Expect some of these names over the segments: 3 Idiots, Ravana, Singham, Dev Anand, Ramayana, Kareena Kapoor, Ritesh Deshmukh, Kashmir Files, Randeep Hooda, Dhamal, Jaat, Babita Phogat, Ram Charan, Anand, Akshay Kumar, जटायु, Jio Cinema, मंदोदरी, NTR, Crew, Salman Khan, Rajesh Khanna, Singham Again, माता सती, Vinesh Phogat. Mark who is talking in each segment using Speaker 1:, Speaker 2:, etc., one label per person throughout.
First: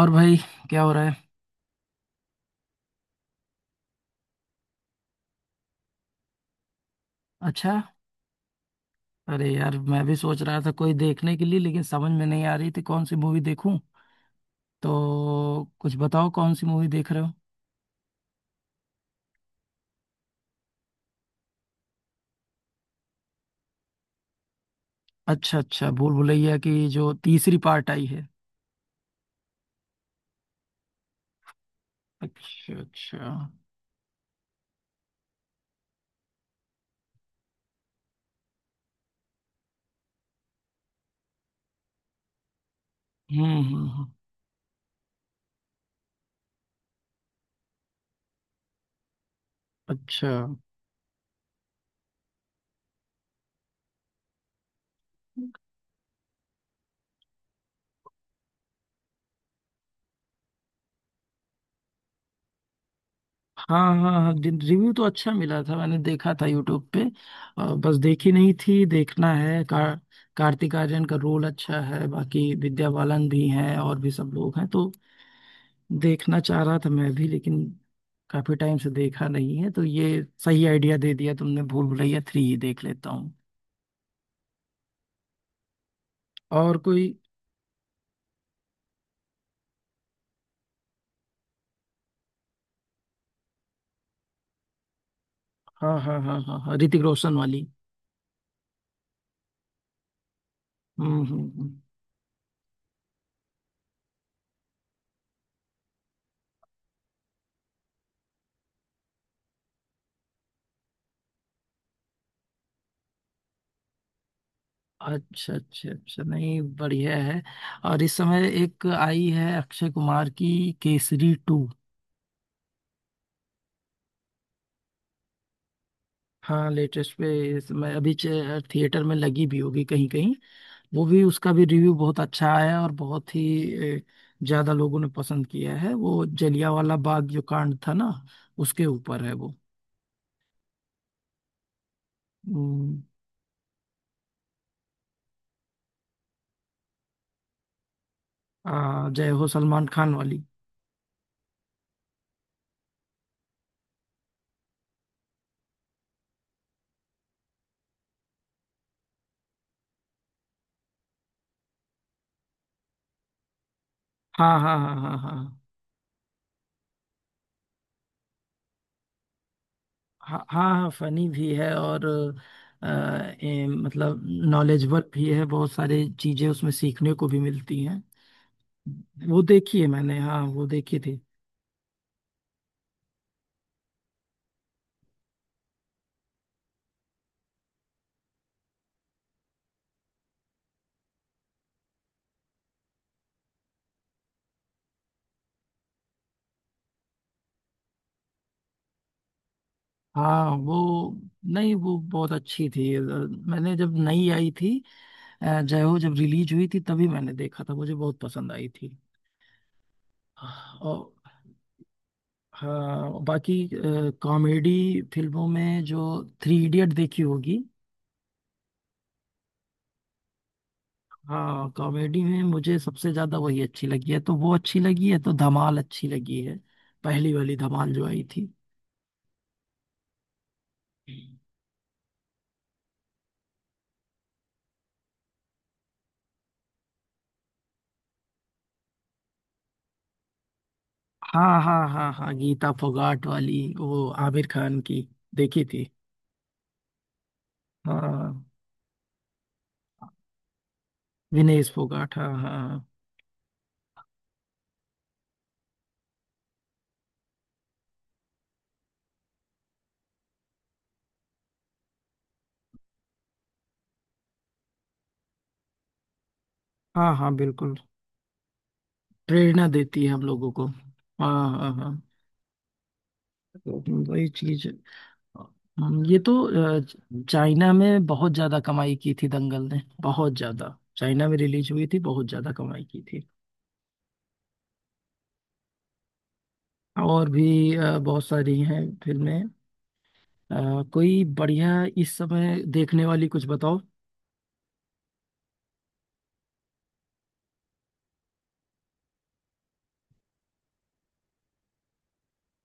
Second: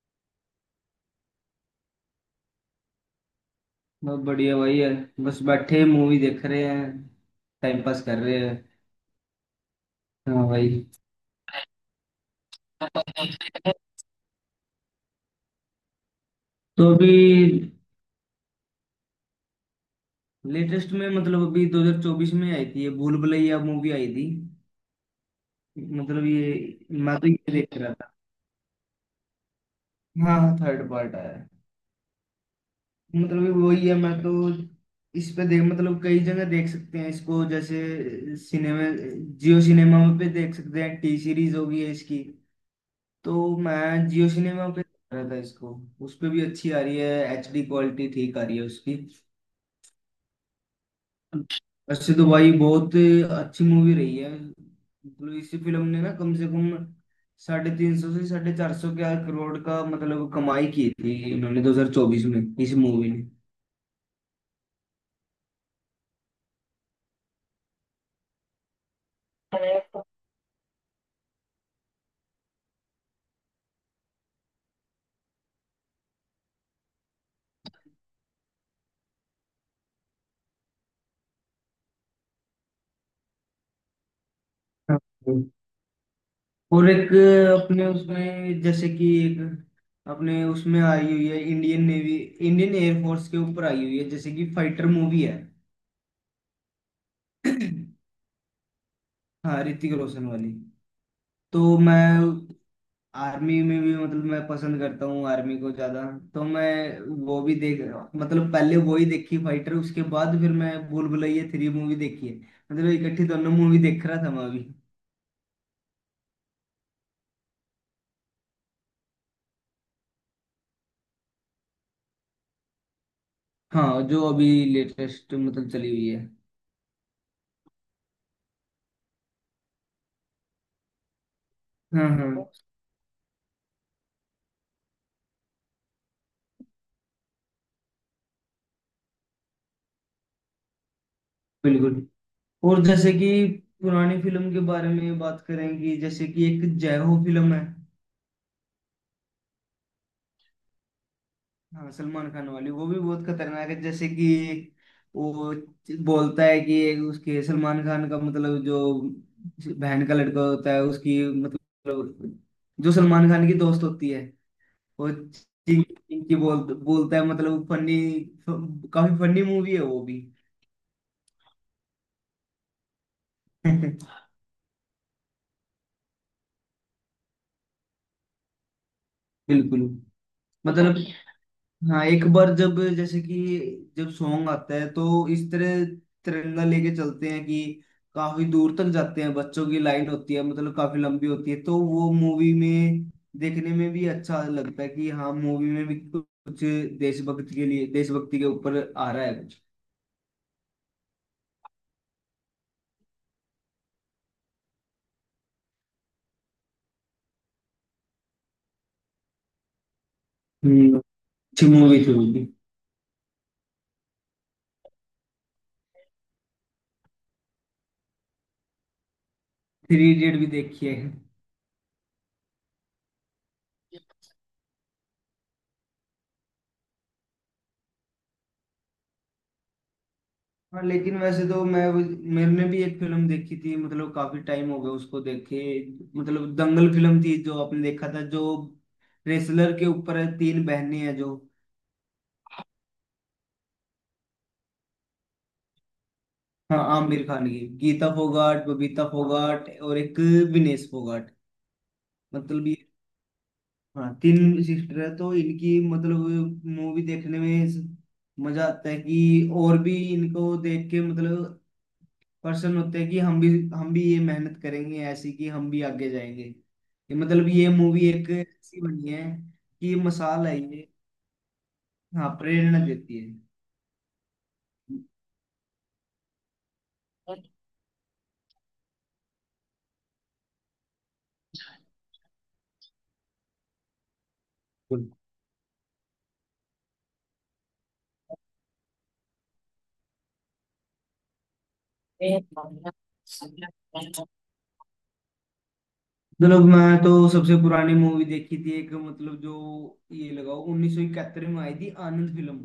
Speaker 1: और भाई। क्या हो रहा है?
Speaker 2: बहुत बढ़िया भाई है। बस बैठे मूवी देख रहे हैं।
Speaker 1: अच्छा।
Speaker 2: टाइम पास कर रहे हैं।
Speaker 1: अरे यार, मैं भी सोच
Speaker 2: हाँ
Speaker 1: रहा था
Speaker 2: भाई।
Speaker 1: कोई देखने के लिए, लेकिन समझ में नहीं आ रही थी
Speaker 2: तो
Speaker 1: कौन सी मूवी देखूं। तो कुछ बताओ, कौन सी मूवी देख
Speaker 2: अभी
Speaker 1: रहे हो?
Speaker 2: लेटेस्ट में मतलब अभी 2024 में आई थी, ये भूल भुलैया मूवी आई थी।
Speaker 1: अच्छा अच्छा, भूल
Speaker 2: मतलब
Speaker 1: भुलैया की
Speaker 2: ये
Speaker 1: जो
Speaker 2: मैं तो ये
Speaker 1: तीसरी
Speaker 2: देख
Speaker 1: पार्ट
Speaker 2: रहा
Speaker 1: आई
Speaker 2: था।
Speaker 1: है।
Speaker 2: हाँ थर्ड पार्ट आया।
Speaker 1: अच्छा अच्छा।
Speaker 2: मतलब ये वही है मैं तो। इस पे देख मतलब कई जगह देख सकते हैं इसको, जैसे सिनेमा, जियो सिनेमा पे देख सकते हैं। T-Series होगी है इसकी। तो
Speaker 1: हम्म।
Speaker 2: मैं जियो सिनेमा पे देख रहा था इसको। उस पे भी अच्छी आ रही है। HD क्वालिटी ठीक आ रही है उसकी।
Speaker 1: अच्छा।
Speaker 2: वैसे तो भाई बहुत अच्छी मूवी रही है। मतलब इस फिल्म ने ना कम से कम 350 से 450 के करोड़ का मतलब कमाई की थी इन्होंने 2024 में इस मूवी
Speaker 1: हाँ हाँ हाँ, रिव्यू तो अच्छा मिला था, मैंने देखा था यूट्यूब पे। बस देखी नहीं थी, देखना है
Speaker 2: ने।
Speaker 1: का। कार्तिक आर्यन का रोल अच्छा है, बाकी विद्या बालन भी हैं और भी सब लोग हैं, तो देखना चाह रहा था मैं भी, लेकिन काफी टाइम से देखा नहीं है। तो ये सही आइडिया दे दिया तुमने, भूल भुलैया थ्री ही देख लेता हूँ। और
Speaker 2: और
Speaker 1: कोई?
Speaker 2: एक अपने उसमें जैसे कि एक अपने उसमें आई हुई है, इंडियन नेवी इंडियन एयरफोर्स के ऊपर आई हुई है, जैसे कि फाइटर मूवी है।
Speaker 1: हाँ हाँ हाँ हाँ हाँ, ऋतिक रोशन वाली।
Speaker 2: हाँ ऋतिक रोशन वाली।
Speaker 1: हम्म हम्म
Speaker 2: तो
Speaker 1: हम्म।
Speaker 2: मैं आर्मी में भी मतलब मैं पसंद करता हूँ आर्मी को ज्यादा। तो मैं वो भी देख मतलब पहले वो ही देखी फाइटर, उसके बाद फिर मैं भूल भुलैया थ्री मूवी देखी है। मतलब इकट्ठी दोनों मूवी देख रहा था मैं अभी।
Speaker 1: अच्छा अच्छा अच्छा, नहीं बढ़िया है। और इस समय एक आई है अक्षय कुमार की, केसरी टू।
Speaker 2: हाँ जो अभी लेटेस्ट मतलब चली हुई है।
Speaker 1: हाँ लेटेस्ट पे, इस समय अभी थिएटर में लगी भी होगी कहीं कहीं। वो भी, उसका भी रिव्यू
Speaker 2: हाँ
Speaker 1: बहुत
Speaker 2: हाँ
Speaker 1: अच्छा आया, और बहुत ही ज्यादा लोगों ने पसंद किया है। वो जलियांवाला बाग जो कांड था ना, उसके ऊपर है वो।
Speaker 2: बिल्कुल। और
Speaker 1: हम्म।
Speaker 2: जैसे कि पुरानी फिल्म के बारे में बात करें कि जैसे कि एक जय हो फिल्म है।
Speaker 1: जय हो, सलमान खान वाली।
Speaker 2: हाँ सलमान खान वाली वो भी बहुत खतरनाक है। जैसे कि वो बोलता है कि उसके सलमान खान का मतलब जो बहन का लड़का होता है उसकी मतलब जो सलमान खान की दोस्त होती है,
Speaker 1: हाँ हाँ हाँ
Speaker 2: वो
Speaker 1: हाँ हाँ।
Speaker 2: चिंकी चिंकी बोलता है मतलब फनी। काफी फनी मूवी है वो भी।
Speaker 1: हाँ हाँ हाँ, फनी भी है और अ, मतलब नॉलेजेबल भी है, बहुत सारी चीजें उसमें सीखने को भी मिलती हैं। वो देखी
Speaker 2: बिल्कुल।
Speaker 1: है मैंने, हाँ वो
Speaker 2: मतलब
Speaker 1: देखी थी।
Speaker 2: हाँ एक बार जब जैसे कि जब सॉन्ग आता है तो इस तरह तिरंगा लेके चलते हैं कि काफी दूर तक जाते हैं। बच्चों की लाइन होती है मतलब काफी लंबी होती है तो वो मूवी में देखने में भी अच्छा लगता है कि हाँ मूवी में भी कुछ देशभक्ति के लिए, देशभक्ति के ऊपर आ रहा है कुछ।
Speaker 1: हाँ वो, नहीं वो बहुत अच्छी थी। मैंने जब नई आई थी, जय हो जब रिलीज हुई थी, तभी मैंने देखा था, मुझे बहुत पसंद आई थी।
Speaker 2: हम्म।
Speaker 1: और
Speaker 2: अच्छी मूवी थी वो भी।
Speaker 1: हाँ, बाकी कॉमेडी फिल्मों में जो थ्री इडियट देखी होगी।
Speaker 2: थ्री इडियट भी देखी है।
Speaker 1: हाँ कॉमेडी में मुझे सबसे ज्यादा वही अच्छी लगी है, तो वो अच्छी लगी है, तो धमाल अच्छी लगी है। पहली वाली धमाल जो आई थी।
Speaker 2: हाँ लेकिन वैसे तो मैं मैंने भी एक फिल्म देखी थी मतलब काफी टाइम हो गया उसको देखे। मतलब दंगल फिल्म थी जो आपने देखा था, जो रेसलर के ऊपर है, तीन बहनें हैं जो।
Speaker 1: हाँ हाँ हाँ हाँ, गीता फोगाट वाली, वो आमिर खान की। देखी थी।
Speaker 2: हाँ आमिर खान की गीता
Speaker 1: हाँ,
Speaker 2: फोगाट, बबीता फोगाट और एक विनेश फोगाट।
Speaker 1: विनेश फोगाट, हाँ
Speaker 2: मतलब ये
Speaker 1: हाँ।
Speaker 2: हाँ तीन सिस्टर है तो इनकी मतलब मूवी देखने में मजा आता है कि, और भी इनको देख के मतलब पर्सन होते हैं कि हम भी ये मेहनत करेंगे ऐसी कि हम भी आगे जाएंगे।
Speaker 1: हाँ
Speaker 2: ये
Speaker 1: हाँ
Speaker 2: मतलब ये
Speaker 1: बिल्कुल।
Speaker 2: मूवी एक ऐसी बनी है
Speaker 1: प्रेरणा
Speaker 2: कि
Speaker 1: देती है हम
Speaker 2: मिसाल
Speaker 1: लोगों
Speaker 2: है
Speaker 1: को।
Speaker 2: ये।
Speaker 1: हाँ हाँ हाँ।
Speaker 2: हाँ प्रेरणा देती है।
Speaker 1: वही चीज। ये तो चाइना में बहुत ज्यादा कमाई की थी दंगल ने, बहुत ज्यादा। चाइना में रिलीज हुई थी, बहुत ज्यादा कमाई की थी।
Speaker 2: बिल्कुल।
Speaker 1: और भी बहुत सारी हैं फिल्में। कोई बढ़िया इस समय देखने वाली कुछ बताओ।
Speaker 2: मतलब मैं तो सबसे पुरानी मूवी देखी थी एक, मतलब जो ये लगाओ 1971 में आई थी आनंद फिल्म।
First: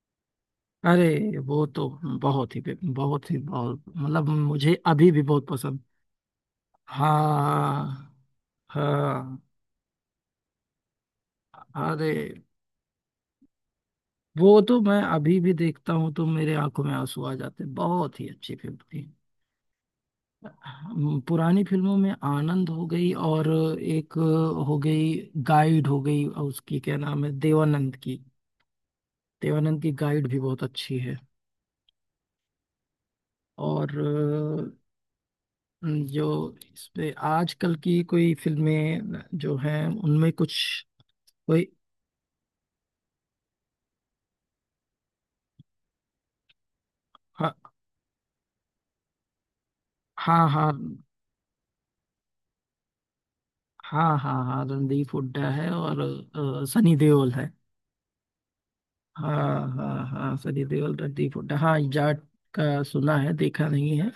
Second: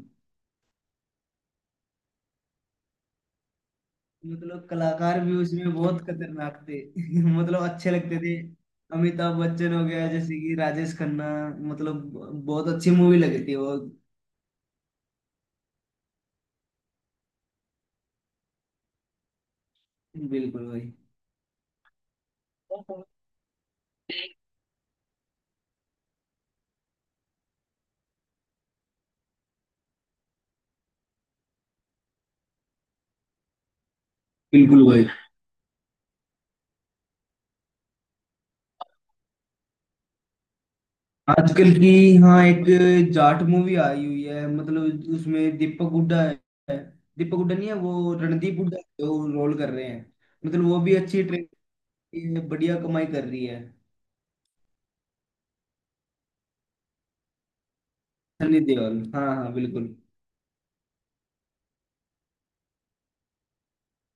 Speaker 1: अरे वो तो बहुत ही, बहुत ही, बहुत, मतलब
Speaker 2: मतलब
Speaker 1: मुझे अभी
Speaker 2: कलाकार
Speaker 1: भी
Speaker 2: भी
Speaker 1: बहुत
Speaker 2: उसमें
Speaker 1: पसंद।
Speaker 2: बहुत खतरनाक थे मतलब अच्छे
Speaker 1: हाँ
Speaker 2: लगते थे। अमिताभ
Speaker 1: हाँ।
Speaker 2: बच्चन हो गया जैसे कि राजेश खन्ना। मतलब
Speaker 1: अरे
Speaker 2: बहुत अच्छी मूवी लगी थी वो।
Speaker 1: वो तो मैं अभी भी देखता हूँ तो मेरे आंखों में आंसू आ जाते हैं, बहुत ही अच्छी फिल्म थी।
Speaker 2: बिल्कुल भाई।
Speaker 1: पुरानी फिल्मों में आनंद हो गई, और एक हो गई, गाइड हो गई। और उसकी क्या नाम है, देवानंद की? देवानंद की गाइड भी बहुत अच्छी है। और
Speaker 2: बिल्कुल भाई।
Speaker 1: जो इस पे आजकल की कोई फिल्में जो हैं, उनमें कुछ
Speaker 2: आजकल
Speaker 1: कोई?
Speaker 2: की हाँ एक जाट मूवी आई हुई है मतलब उसमें दीपक हुड्डा है। दीपक हुड्डा नहीं
Speaker 1: हाँ
Speaker 2: है, वो रणदीप हुड्डा जो रोल कर रहे हैं।
Speaker 1: हाँ
Speaker 2: मतलब
Speaker 1: हाँ
Speaker 2: वो भी अच्छी ट्रेन बढ़िया कमाई कर रही है।
Speaker 1: हाँ हाँ हाँ, रणदीप हुड्डा है और सनी देओल है।
Speaker 2: सनी देओल हाँ हाँ
Speaker 1: हाँ
Speaker 2: बिल्कुल।
Speaker 1: हाँ हाँ, सनी देओल, रणदीप हुड्डा, हाँ जाट का सुना है, देखा नहीं है।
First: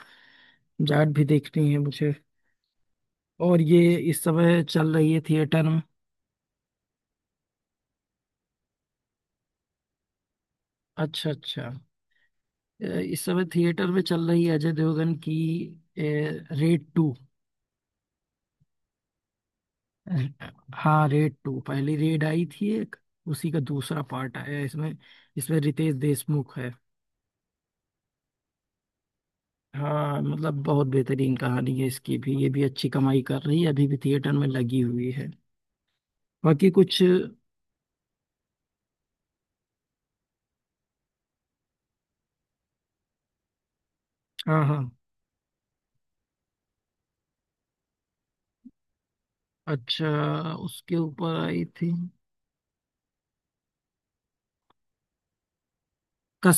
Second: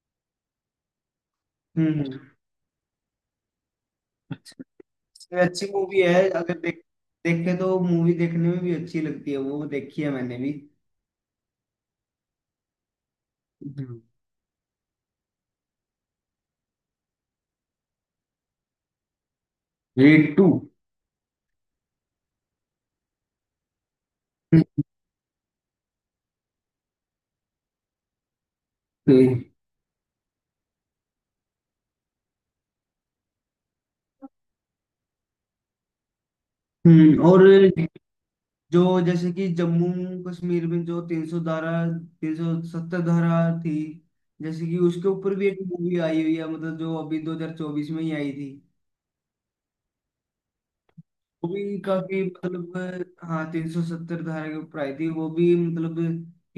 Speaker 1: जाट भी देखनी है मुझे।
Speaker 2: हम्म
Speaker 1: और ये इस समय
Speaker 2: हम्म।
Speaker 1: चल रही है
Speaker 2: ये
Speaker 1: थिएटर
Speaker 2: अच्छी
Speaker 1: में।
Speaker 2: मूवी है। अगर देखे तो मूवी देखने में भी अच्छी लगती है। वो देखी है मैंने भी।
Speaker 1: अच्छा अच्छा। इस समय थिएटर में
Speaker 2: हम्म।
Speaker 1: चल रही है अजय देवगन की, रेड टू।
Speaker 2: Raid two.
Speaker 1: हाँ रेड टू, पहली रेड आई थी एक, उसी का दूसरा पार्ट आया है
Speaker 2: हम्म
Speaker 1: इसमें। इसमें रितेश देशमुख है। हाँ मतलब बहुत बेहतरीन कहानी है इसकी भी, ये भी अच्छी कमाई कर रही है, अभी भी थिएटर में लगी हुई है। बाकी कुछ? हाँ
Speaker 2: हम्म। और जो जैसे कि जम्मू कश्मीर में जो तीन सौ सत्तर धारा थी, जैसे कि
Speaker 1: हाँ।
Speaker 2: उसके ऊपर भी एक मूवी आई हुई है मतलब जो अभी 2024 में ही आई थी।
Speaker 1: अच्छा, उसके ऊपर
Speaker 2: वो
Speaker 1: आई
Speaker 2: भी
Speaker 1: थी?
Speaker 2: काफी मतलब हाँ तीन सौ सत्तर धारा के ऊपर आई थी वो भी मतलब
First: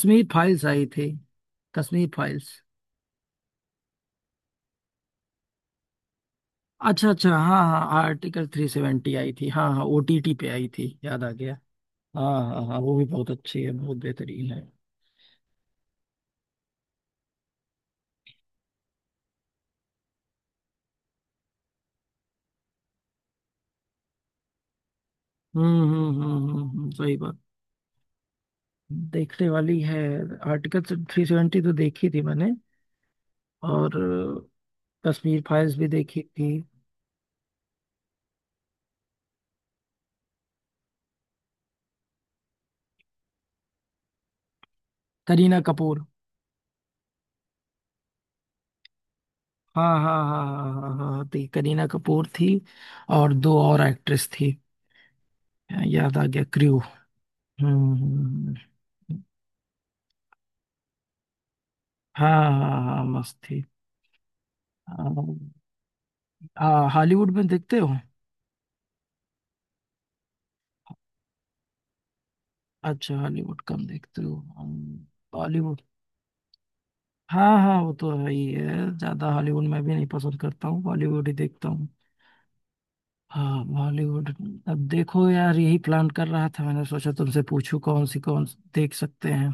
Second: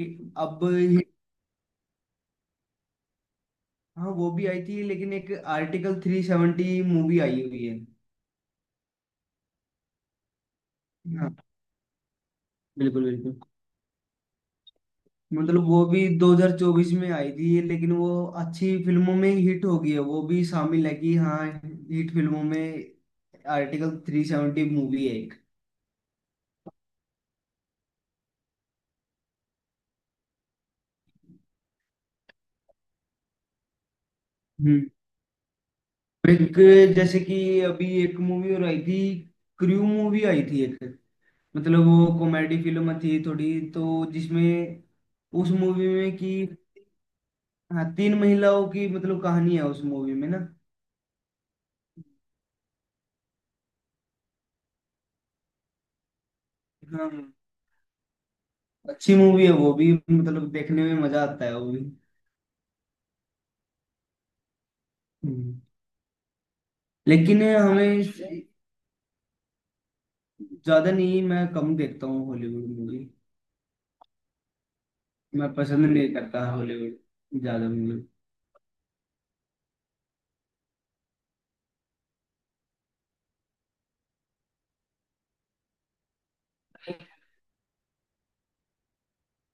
Speaker 2: कि अब
Speaker 1: फाइल्स आई थी, कश्मीर फाइल्स।
Speaker 2: हाँ वो भी आई थी लेकिन एक आर्टिकल 370
Speaker 1: अच्छा
Speaker 2: मूवी
Speaker 1: अच्छा,
Speaker 2: आई
Speaker 1: हाँ
Speaker 2: हुई है।
Speaker 1: हाँ, आर्टिकल थ्री सेवेंटी आई थी, हाँ हाँ, ओटीटी पे आई थी, याद आ
Speaker 2: हाँ
Speaker 1: गया। हाँ हाँ हाँ, वो भी
Speaker 2: बिल्कुल
Speaker 1: बहुत
Speaker 2: बिल्कुल।
Speaker 1: अच्छी है, बहुत बेहतरीन है।
Speaker 2: मतलब वो भी 2024 में आई थी लेकिन वो अच्छी फिल्मों में हिट हो गई है, वो भी शामिल है कि हाँ हिट फिल्मों में आर्टिकल 370 मूवी है एक।
Speaker 1: सही बात, देखने वाली है। आर्टिकल थ्री सेवेंटी तो देखी थी मैंने, और
Speaker 2: हम्म।
Speaker 1: कश्मीर फाइल्स भी देखी थी।
Speaker 2: एक जैसे कि अभी एक मूवी और आई थी, क्रू मूवी आई थी एक। मतलब वो कॉमेडी फिल्म थी थोड़ी, तो जिसमें उस
Speaker 1: करीना
Speaker 2: मूवी
Speaker 1: कपूर,
Speaker 2: में कि हाँ तीन महिलाओं की मतलब कहानी है उस
Speaker 1: हाँ
Speaker 2: मूवी
Speaker 1: हाँ
Speaker 2: में ना।
Speaker 1: हाँ हाँ हाँ हाँ हाँ, थी करीना कपूर थी, और दो और एक्ट्रेस थी। हाँ, याद आ गया, क्रू।
Speaker 2: हाँ
Speaker 1: हम्म हम्म,
Speaker 2: अच्छी
Speaker 1: हम्म।
Speaker 2: मूवी है वो भी, मतलब देखने में मजा आता है वो भी।
Speaker 1: हाँ हाँ हाँ, मस्त थी। हाँ।
Speaker 2: हम्म।
Speaker 1: हाँ, हॉलीवुड
Speaker 2: लेकिन
Speaker 1: में देखते हो?
Speaker 2: हमें ज्यादा नहीं, मैं कम देखता हूँ हॉलीवुड मूवी।
Speaker 1: अच्छा, हॉलीवुड कम देखते हो,
Speaker 2: मैं
Speaker 1: बॉलीवुड।
Speaker 2: पसंद नहीं करता हॉलीवुड
Speaker 1: हाँ
Speaker 2: ज्यादा
Speaker 1: हाँ, वो
Speaker 2: मूवी।
Speaker 1: तो है ही है, ज्यादा हॉलीवुड मैं भी नहीं पसंद करता हूँ, बॉलीवुड ही देखता हूँ। हाँ बॉलीवुड। अब देखो यार, यही प्लान कर रहा था, मैंने सोचा तुमसे पूछूं कौन सी देख सकते हैं,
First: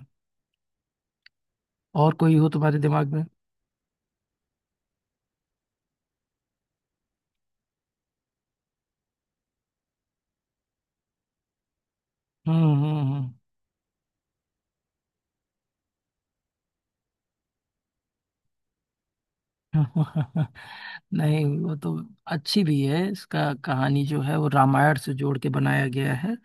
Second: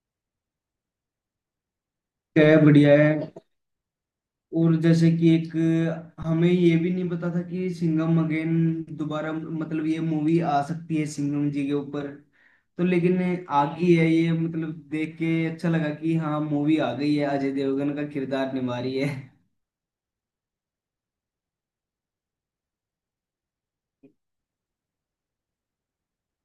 Speaker 1: और कोई
Speaker 2: क्या
Speaker 1: हो
Speaker 2: है,
Speaker 1: तुम्हारे
Speaker 2: बढ़िया है।
Speaker 1: दिमाग में?
Speaker 2: और जैसे कि एक हमें ये भी नहीं पता था कि सिंघम अगेन दोबारा मतलब ये मूवी आ सकती है सिंघम जी के ऊपर।
Speaker 1: हम्म
Speaker 2: तो लेकिन
Speaker 1: हम्म
Speaker 2: आ गई है ये मतलब देख के अच्छा लगा कि हाँ मूवी आ गई है। अजय देवगन का किरदार निभा रही है।
Speaker 1: हम्म। नहीं वो तो अच्छी भी है, इसका कहानी जो है वो रामायण से जोड़ के बनाया गया है,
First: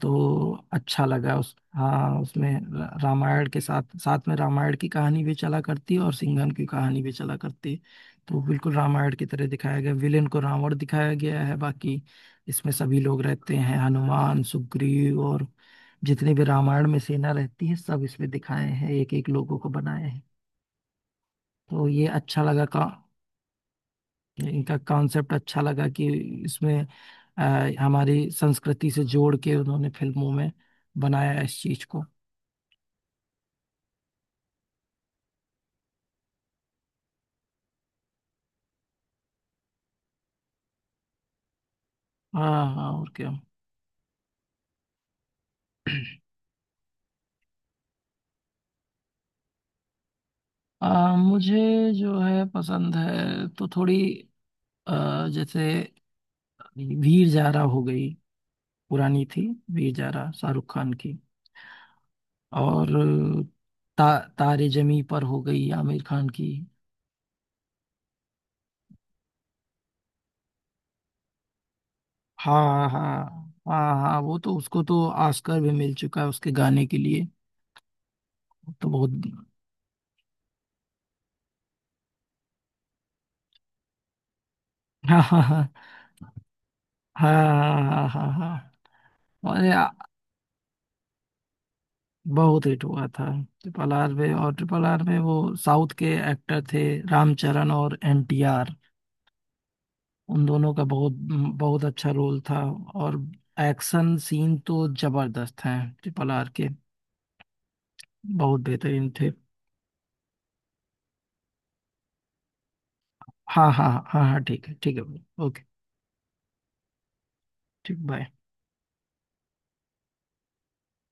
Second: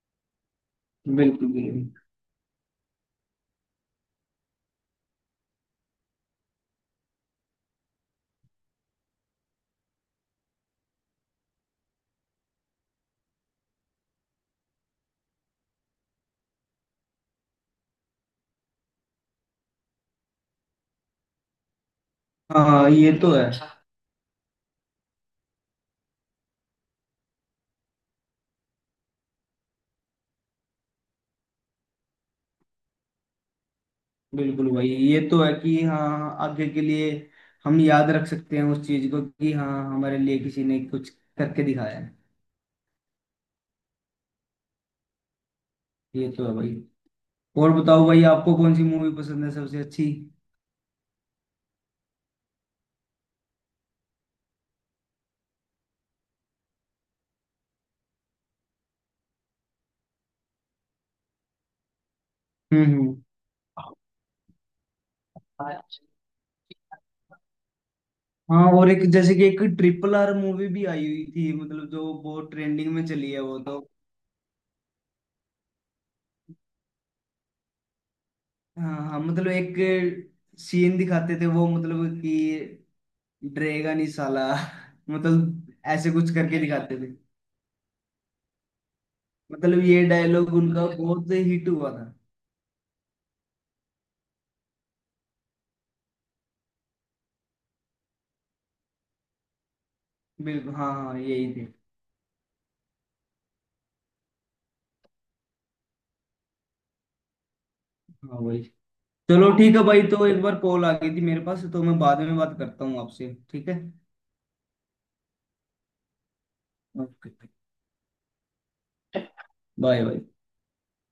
Speaker 1: तो अच्छा लगा
Speaker 2: बिल्कुल
Speaker 1: उस,
Speaker 2: बिल्कुल।
Speaker 1: हाँ उसमें रामायण के साथ साथ में रामायण की कहानी भी चला करती है, और सिंघम की कहानी भी चला करती है। तो बिल्कुल रामायण की तरह दिखाया गया, विलेन को रावण दिखाया गया है। बाकी इसमें सभी लोग रहते हैं, हनुमान, सुग्रीव, और जितने भी रामायण में सेना रहती है, सब इसमें दिखाए हैं, एक एक लोगों को बनाए हैं। तो ये अच्छा लगा का,
Speaker 2: हाँ ये तो है।
Speaker 1: इनका कॉन्सेप्ट अच्छा लगा कि इसमें अ, हमारी संस्कृति से जोड़ के उन्होंने फिल्मों में बनाया इस चीज को।
Speaker 2: बिल्कुल भाई ये तो है कि हाँ आगे के लिए हम याद रख सकते हैं उस चीज को कि हाँ हमारे लिए किसी ने कुछ करके दिखाया है।
Speaker 1: हाँ हाँ, और क्या?
Speaker 2: ये तो है भाई। और बताओ भाई आपको कौन सी मूवी पसंद है सबसे अच्छी।
Speaker 1: मुझे जो है पसंद है तो थोड़ी, जैसे वीर जारा हो गई, पुरानी थी, वीर जारा शाहरुख खान की। और
Speaker 2: हम्म।
Speaker 1: तारे जमी पर हो गई आमिर खान की।
Speaker 2: हाँ और एक जैसे कि एक RRR मूवी भी आई हुई थी मतलब जो बहुत
Speaker 1: हाँ
Speaker 2: ट्रेंडिंग में चली है
Speaker 1: हाँ
Speaker 2: वो तो।
Speaker 1: हाँ हाँ, वो तो उसको तो ऑस्कर भी मिल चुका है उसके गाने के लिए, वो तो
Speaker 2: हाँ हाँ
Speaker 1: बहुत।
Speaker 2: मतलब एक सीन दिखाते थे वो, मतलब कि डरेगा नहीं साला।
Speaker 1: हाँ हाँ
Speaker 2: मतलब ऐसे कुछ करके दिखाते थे।
Speaker 1: हाँ हाँ हाँ हाँ, अरे
Speaker 2: मतलब ये डायलॉग उनका बहुत हिट हुआ था।
Speaker 1: बहुत हिट हुआ था। ट्रिपल आर में, और ट्रिपल आर में वो साउथ के एक्टर थे, रामचरण और एनटीआर। उन दोनों
Speaker 2: बिल्कुल
Speaker 1: का
Speaker 2: हाँ
Speaker 1: बहुत
Speaker 2: हाँ यही थे।
Speaker 1: बहुत अच्छा रोल था, और एक्शन सीन तो जबरदस्त हैं ट्रिपल आर के,
Speaker 2: हाँ
Speaker 1: बहुत
Speaker 2: वही।
Speaker 1: बेहतरीन थे।
Speaker 2: चलो ठीक है भाई, तो एक बार कॉल आ गई थी मेरे पास, तो मैं बाद में बात करता हूँ आपसे
Speaker 1: हाँ
Speaker 2: ठीक है।
Speaker 1: हाँ हाँ हाँ हाँ, ठीक है, ठीक है, ओके।
Speaker 2: ओके।
Speaker 1: ठीक, बाय।
Speaker 2: Bye bye.